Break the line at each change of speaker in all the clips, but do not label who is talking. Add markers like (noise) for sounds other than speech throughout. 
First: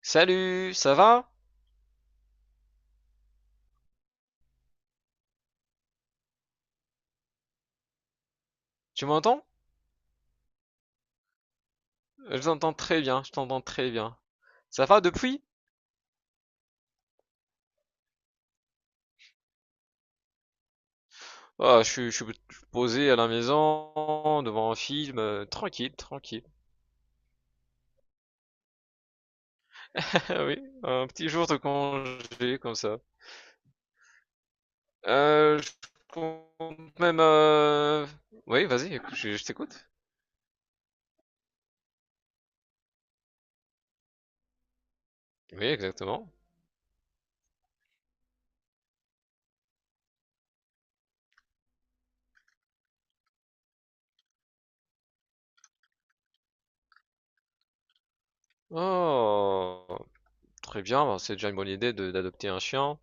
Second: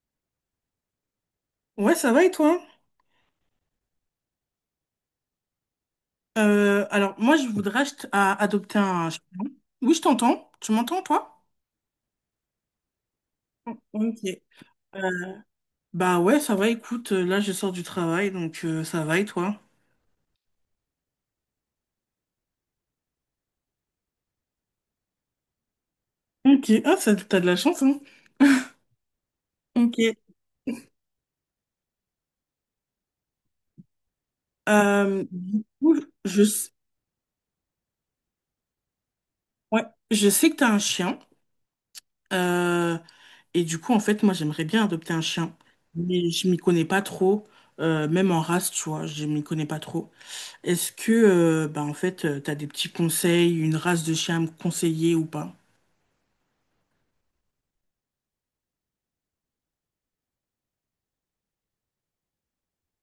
Salut, ça va?
Ouais, ça va et toi? Moi, je voudrais adopter
Tu
un chien.
m'entends?
Oui, je t'entends. Tu m'entends, toi?
Je t'entends très bien, je t'entends très
Ok.
bien. Ça
Euh,
va depuis?
Bah ouais, ça va, écoute, là, je sors du travail, donc ça va et toi?
Ah, je suis posé à la maison, devant un film, tranquille, tranquille.
Ok. Ah, ça, t'as de la chance, hein? Ok.
(laughs) Ah oui, un petit jour de congé comme ça.
Euh, du
Je
coup, je, s-
compte même oui, vas-y, je
ouais,
t'écoute.
je sais que t'as un chien. euh, et du coup, en fait, moi, j'aimerais bien adopter un chien.
Oui, exactement.
Mais je m'y connais pas trop, même en race, tu vois, je m'y connais pas trop. Est-ce que, En fait, t'as des petits conseils, une race de chien à me conseiller ou pas?
Oh, très bien, bah, c'est déjà une bonne idée d'adopter un chien.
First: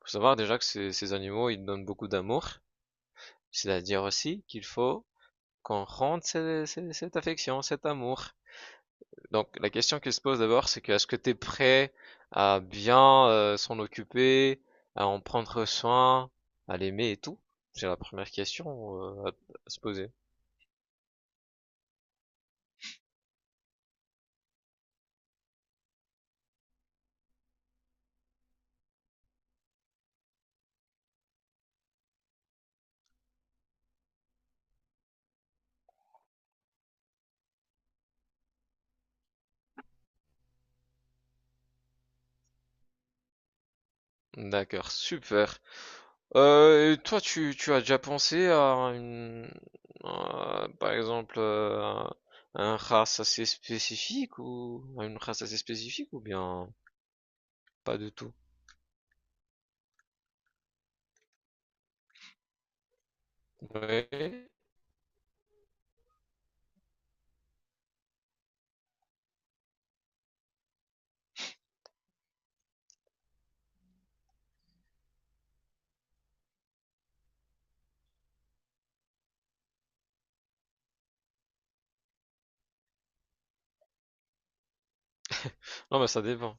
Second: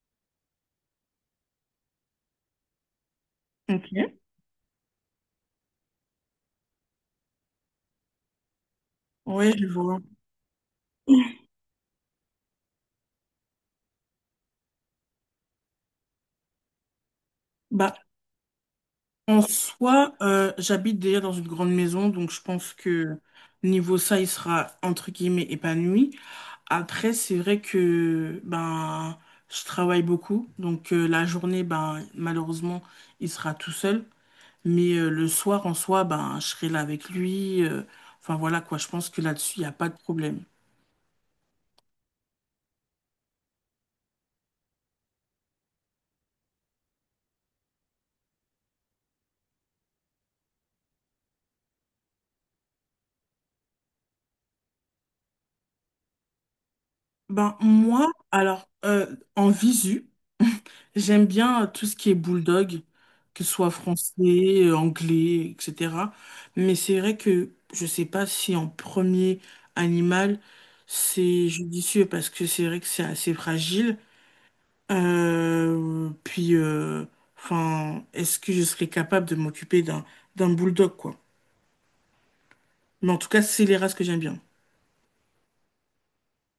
Faut savoir déjà que ces animaux, ils donnent beaucoup d'amour. C'est-à-dire
Ok.
aussi qu'il faut qu'on rende cette affection, cet amour. Donc
Ouais, je
la
vois.
question qui se pose d'abord, c'est que est-ce que tu es prêt à bien s'en occuper, à en prendre soin, à l'aimer et tout? C'est
Bah,
la première question à,
en
à se poser.
soi, j'habite déjà dans une grande maison, donc je pense que niveau ça, il sera entre guillemets épanoui. Après, c'est vrai que ben je travaille beaucoup, donc la journée, ben malheureusement, il sera tout seul. Mais le soir, en soi, ben je serai là avec lui. Enfin voilà quoi, je pense que là-dessus, il n'y a pas de problème.
D'accord, super. Et toi, tu as déjà pensé à une, à, par exemple, à un race assez spécifique ou à une race assez spécifique ou bien
Ben,
pas
moi,
du tout?
alors, en visu, j'aime bien tout ce qui est bulldog, que ce soit français,
Ouais.
anglais, etc. Mais c'est vrai que je sais pas si en premier animal, c'est judicieux parce que c'est vrai que c'est assez fragile. Euh, puis, euh, enfin, est-ce que je serais capable de m'occuper d'un bulldog, quoi? Mais en tout cas, c'est les races que j'aime bien.
Non, mais ça dépend.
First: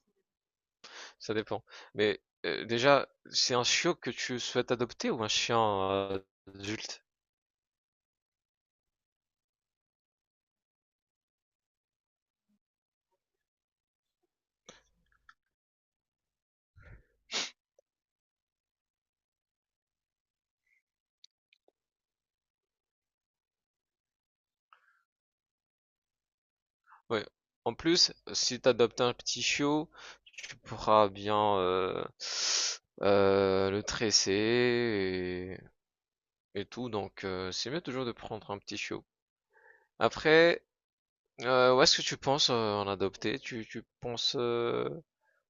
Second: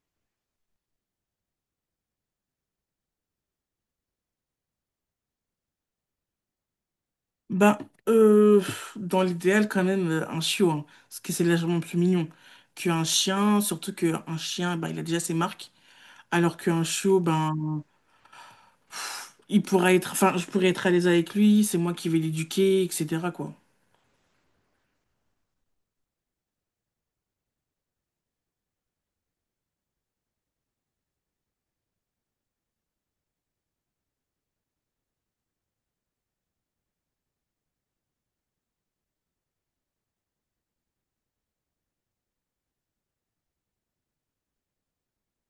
Ça dépend. Mais déjà, c'est un chiot que tu souhaites adopter ou un chien euh, adulte?
Ben, euh, dans l'idéal, quand même, un chiot, hein, parce que c'est légèrement plus mignon qu'un chien, surtout qu'un chien, ben, il a déjà ses marques, alors qu'un chiot, ben, il pourra être, enfin, je pourrais être à l'aise avec lui, c'est moi qui vais l'éduquer, etc., quoi.
Ouais. En plus, si tu adoptes un petit chiot, tu pourras bien le tresser et tout. Donc, c'est mieux toujours de prendre un petit chiot. Après, où est-ce que tu penses en adopter? Tu penses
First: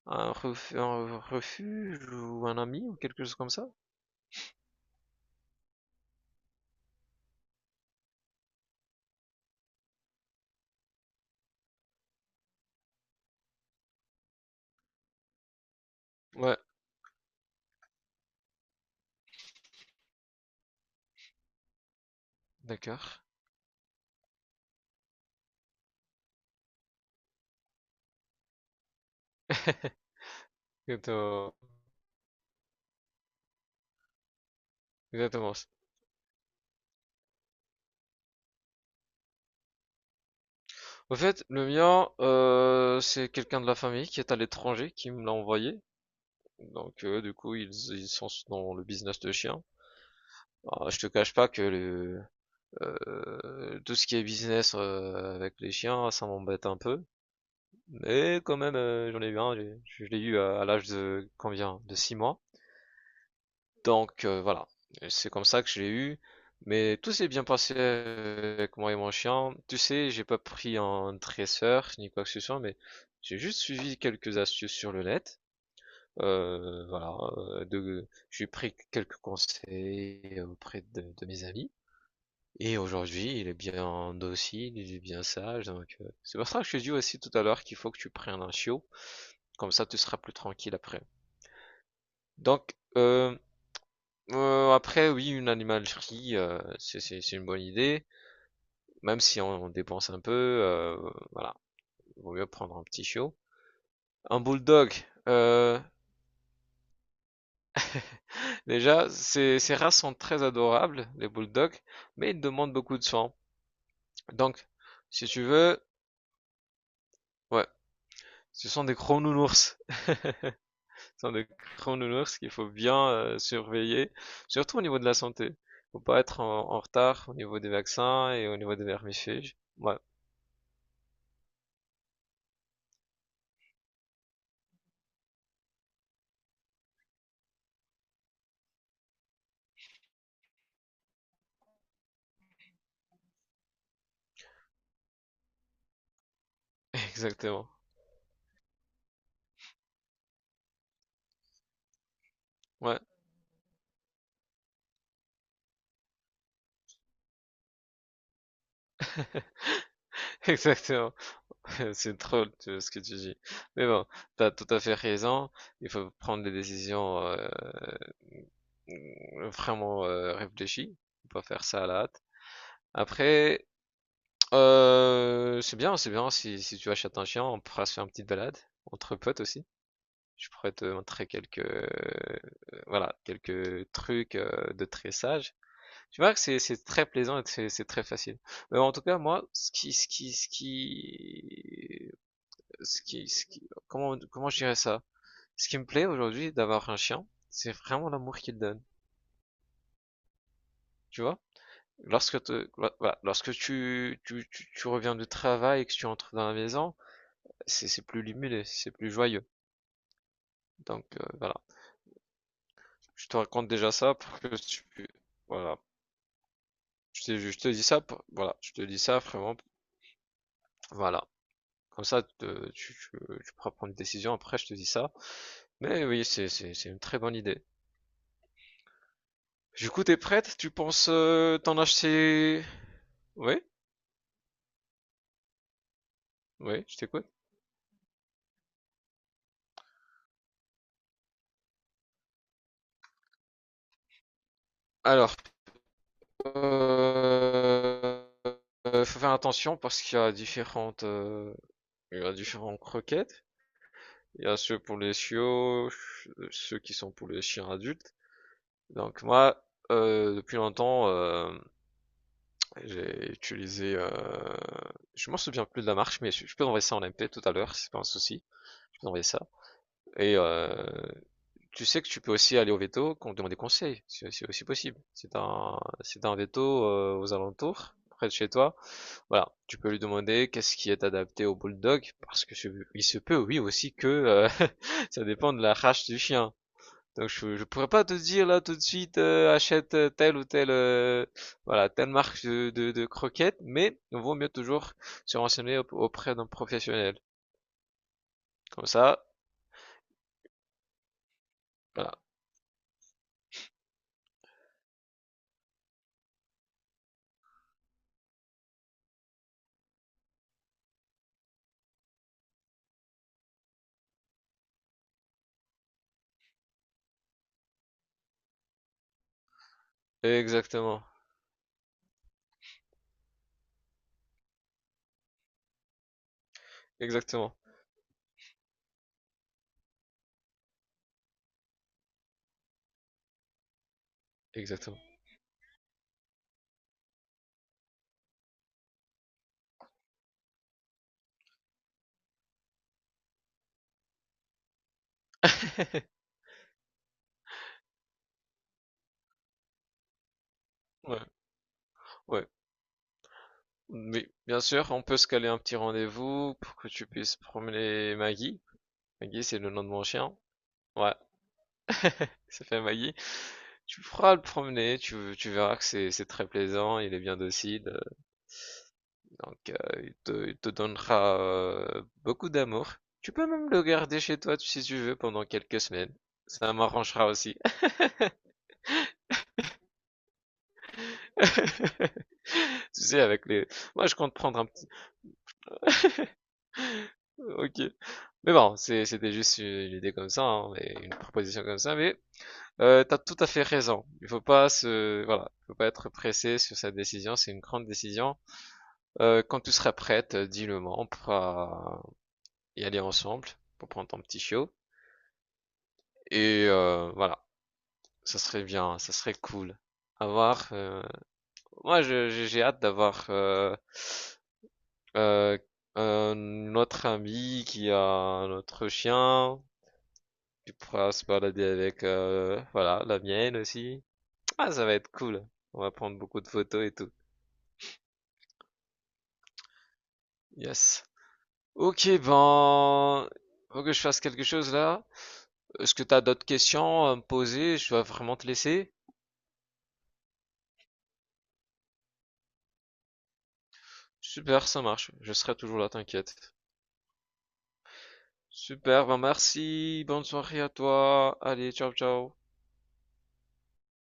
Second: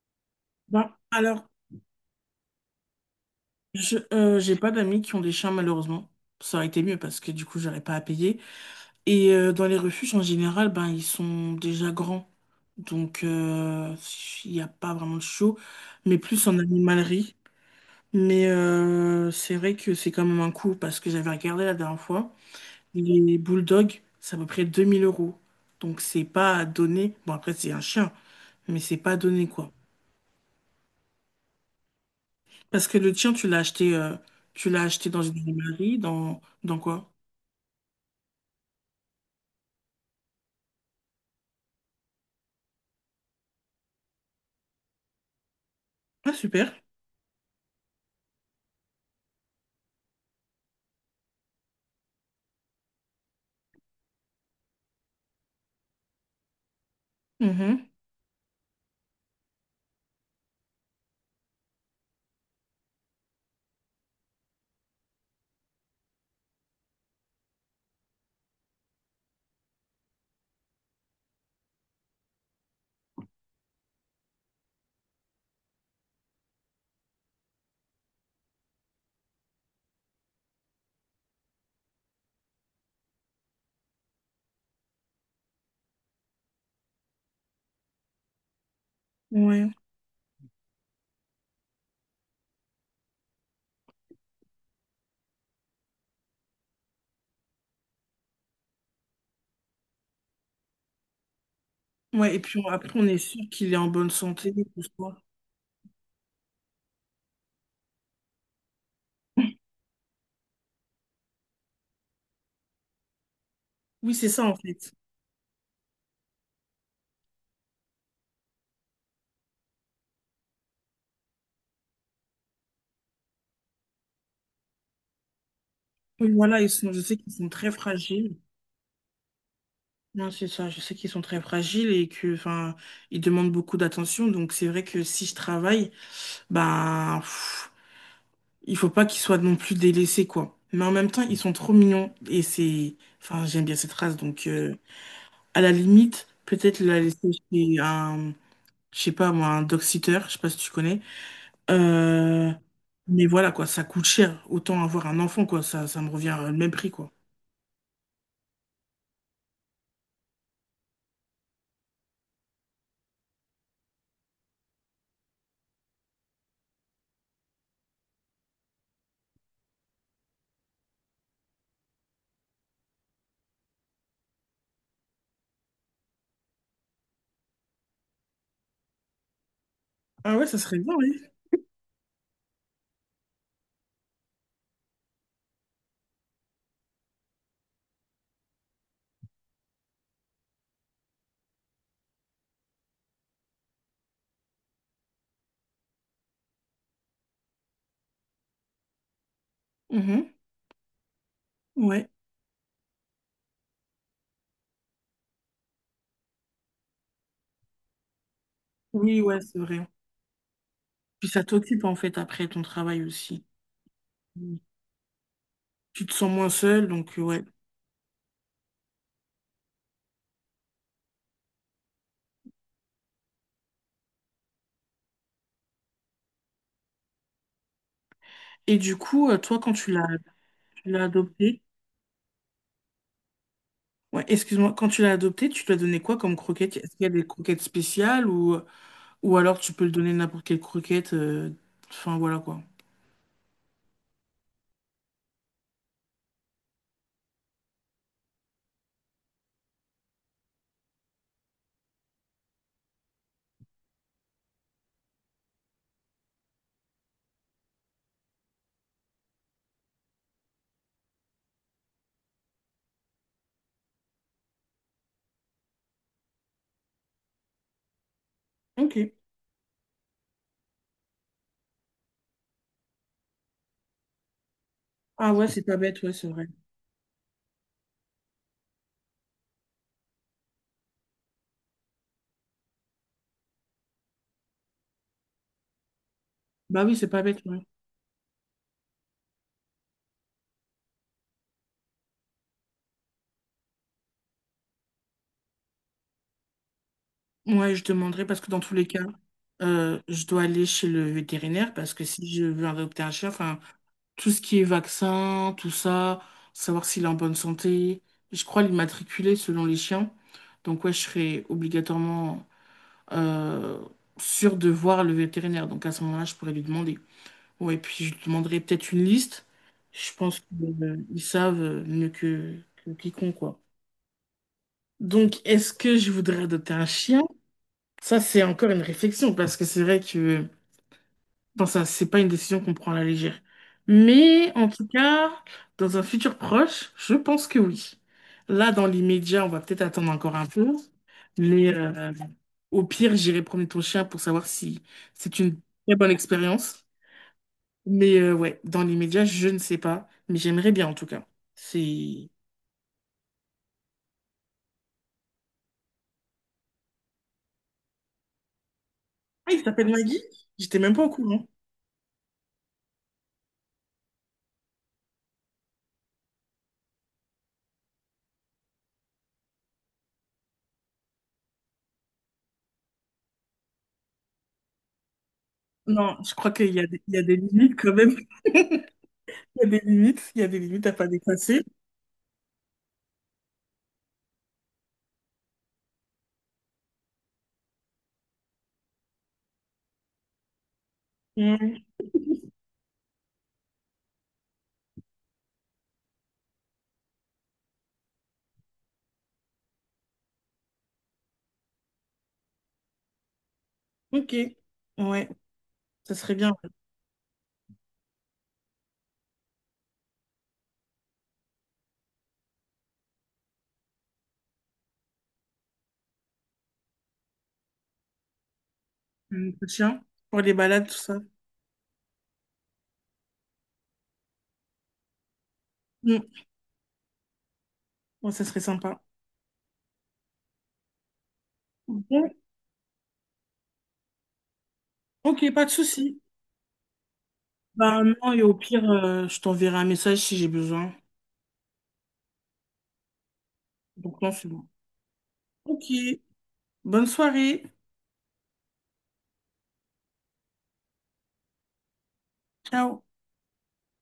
à un, ref-
Ben,
un
alors,
refuge ou un ami ou quelque chose comme ça?
j'ai pas d'amis qui ont des chiens, malheureusement. Ça aurait été mieux parce que du coup, j'aurais pas à payer. Et dans les refuges, en général, ben, ils sont déjà grands, donc il n'y a pas vraiment de chiot, mais plus
Ouais,
en animalerie. Mais c'est vrai que c'est quand même un coût parce que j'avais regardé la dernière fois.
d'accord.
Les bulldogs, c'est à peu près 2000 euros. Donc c'est pas à donner. Bon après c'est un chien, mais c'est pas à donner quoi.
Exactement.
Parce que le tien, tu l'as acheté dans une
Exactement.
animalerie, dans quoi?
Au fait, le mien, c'est quelqu'un de la famille qui est à l'étranger qui me l'a envoyé.
Ah super.
Donc, du coup, ils sont dans le business de chiens. Alors, je te cache pas que tout ce qui est business avec les chiens, ça m'embête un peu.
Mhm.
Mais quand même, j'en ai eu un. Je l'ai eu à l'âge de combien? De 6 mois. Donc voilà, c'est comme ça que je l'ai eu. Mais tout s'est bien passé avec moi et mon chien. Tu sais, j'ai pas pris un dresseur ni quoi que ce soit, mais j'ai juste suivi quelques astuces sur le net. Voilà, j'ai pris quelques conseils auprès de mes amis. Et aujourd'hui, il est bien docile, il est bien sage. Donc, c'est pour ça que je te dis aussi tout à l'heure qu'il faut que tu prennes un chiot.
Ouais.
Comme ça, tu seras plus tranquille après. Donc, après oui, une animalerie, c'est une bonne idée, même si on dépense un peu, voilà, il vaut
Ouais, et
mieux
puis on-
prendre un
après
petit
on est
chiot.
sûr qu'il est en bonne
Un
santé, tout
bulldog,
ça.
heu, (laughs) déjà ces races sont très adorables, les bulldogs, mais ils demandent beaucoup de soins.
Oui, c'est ça en
Donc
fait.
si tu veux ouais, ce sont des gros nounours. (laughs) Ce sont des gros nounours qu'il faut bien, surveiller, surtout au niveau de la santé. Faut pas
Oui,
être
voilà,
en
je sais
retard
qu'ils
au
sont
niveau
très
des vaccins
fragiles.
et au niveau des vermifuges. Ouais,
Non, c'est ça. Je sais qu'ils sont très fragiles et que, enfin, ils demandent beaucoup d'attention. Donc, c'est vrai que si je travaille, ben, pff, il faut pas qu'ils soient non plus délaissés, quoi. Mais en même temps, ils sont trop mignons et c'est, enfin, j'aime bien cette race. Donc, à la limite, peut-être la
(laughs)
laisser
exactement.
chez un, je sais pas moi, un dog sitter. Je sais pas si tu connais. Euh,
Ouais.
mais voilà, quoi. Ça coûte cher. Autant avoir un enfant, quoi. Ça me revient au même prix, quoi.
Exactement. (laughs) C'est drôle ce que tu dis. Mais bon, t'as tout à fait raison. Il faut prendre des décisions vraiment réfléchies. Faut pas faire ça à la hâte. Après, c'est bien, c'est bien. Si tu achètes un chien, on pourra se faire une petite balade entre potes aussi.
Ah ouais,
Je
ça
pourrais
serait
te
bien, oui.
montrer voilà, quelques trucs de tressage. Tu vois que c'est très plaisant et c'est très facile. Mais en tout cas, moi, comment je dirais ça? Ce qui me plaît aujourd'hui d'avoir un chien, c'est vraiment l'amour qu'il donne.
Mhm.
Tu vois?
Ouais.
Lorsque voilà, lorsque tu reviens du travail et que tu entres dans la maison, c'est plus limulé, c'est plus
Oui, ouais,
joyeux.
c'est vrai.
Donc,
Puis ça
voilà.
t'occupe en fait après ton travail
Je te
aussi.
raconte déjà ça pour que
Mm.
voilà.
Tu te sens moins seul, donc
Je te,
ouais.
je te dis ça voilà. Je te dis ça vraiment, voilà. Comme ça, tu pourras prendre une décision après, je te dis ça. Mais oui, c'est une très bonne idée.
Et du coup, toi, quand
Du coup, t'es prête? Tu
tu l'as
penses
adopté,
t'en acheter. Ouais,
ouais, excuse-moi, quand tu l'as adopté, tu lui as donné quoi comme croquette?
ouais,
Est-ce
je
qu'il y a des
t'écoute.
croquettes spéciales ou alors tu peux le donner n'importe quelle croquette, enfin voilà quoi.
Alors, euh, faut faire attention parce qu'il y a il y a différentes croquettes. Il y a ceux pour les chiots, ceux qui sont pour les chiens adultes. Donc moi, depuis longtemps, j'ai utilisé, je m'en souviens plus de la marque, mais je peux envoyer ça en MP tout à l'heure, c'est pas un souci.
Ok.
Je peux envoyer ça. Et tu sais que tu peux aussi aller au veto, qu'on te demande des conseils, c'est aussi possible. Si
Ah
t'as
ouais, c'est pas
un,
bête, ouais,
si
c'est
t'as un
vrai.
veto aux alentours, près de chez toi, voilà, tu peux lui demander qu'est-ce qui est adapté au bulldog, parce que il se peut, oui aussi que (laughs) ça dépend de la race du chien.
Bah oui, c'est pas
Donc
bête,
je,
ouais.
je pourrais pas te dire là tout de suite achète telle ou telle voilà telle marque de croquettes, mais il vaut mieux toujours se renseigner auprès d'un professionnel.
Ouais, je demanderai parce que dans tous les
Comme
cas,
ça,
je dois aller chez le vétérinaire parce que
voilà,
si je veux adopter un chien, enfin, tout ce qui est vaccin, tout ça, savoir s'il est en bonne santé. Je crois l'immatriculer selon les chiens. Donc ouais, je serais obligatoirement euh, sûr de voir le vétérinaire. Donc à ce moment-là, je pourrais lui demander. Ouais, puis je lui demanderais peut-être une liste. Je pense
exactement,
qu'ils savent mieux que quiconque, quoi. Donc est-ce que je voudrais adopter un chien?
exactement,
Ça, c'est encore une réflexion, parce que c'est vrai que bon, ça, c'est pas une décision qu'on prend à la légère. Mais en tout
exactement.
cas, dans un futur proche, je pense que oui. Là, dans l'immédiat, on va peut-être attendre encore un peu. Mais au pire, j'irai promener ton chien pour savoir si c'est une très bonne
(laughs)
expérience. Mais ouais, dans l'immédiat, je ne sais pas. Mais j'aimerais bien en tout
Ouais.
cas. C'est...
Ouais. Mais bien sûr, on peut se caler un petit rendez-vous pour que tu puisses promener Maggie. Maggie,
Ah,
c'est
il
le nom
s'appelle
de mon
Maggie?
chien.
J'étais même pas au
Ouais,
courant.
ça fait Maggie. Tu feras le promener, tu verras que c'est très plaisant, il est bien docile, donc il te donnera beaucoup d'amour. Tu peux même le garder chez toi si tu veux pendant quelques semaines.
Non, je crois qu'il
Ça
y a des, il y a
m'arrangera
des
aussi.
limites quand même. (laughs) Il y a des limites. Il y a des limites à pas dépasser.
(laughs) Tu sais, avec les. Moi, je compte prendre un petit. Ok. Mais bon, c'était juste une idée comme ça, hein, mais une proposition comme
Mm.
ça, mais t'as tout à fait raison. Il faut pas voilà, faut pas être pressé sur cette décision. C'est une grande décision. Quand tu seras prête, dis-le moi. On pourra y aller ensemble pour prendre ton
Ok.
petit chiot.
Ouais. Ça serait bien,
Et
ouais.
voilà, ça serait bien, ça serait cool. Avoir, moi, j'ai hâte d'avoir euh, notre ami qui a notre
Un
chien.
petit chien, pour les
Tu
balades, tout
pourras
ça.
se balader avec, voilà, la mienne aussi. Ah, ça va être cool. On va prendre
Mm.
beaucoup de photos et tout.
Ouais, ça serait sympa.
Yes. Ok,
Bon,
ben, faut que je fasse quelque chose là.
ok, pas de
Est-ce que
souci.
t'as d'autres questions à me poser? Je
Bah
dois
non,
vraiment
et
te
au pire,
laisser.
je t'enverrai un message si j'ai besoin. Donc non, c'est bon.
Super, ça marche. Je serai toujours
Ok,
là, t'inquiète.
bonne soirée.
Super, ben merci. Bonne soirée à toi. Allez, ciao, ciao.
Ciao.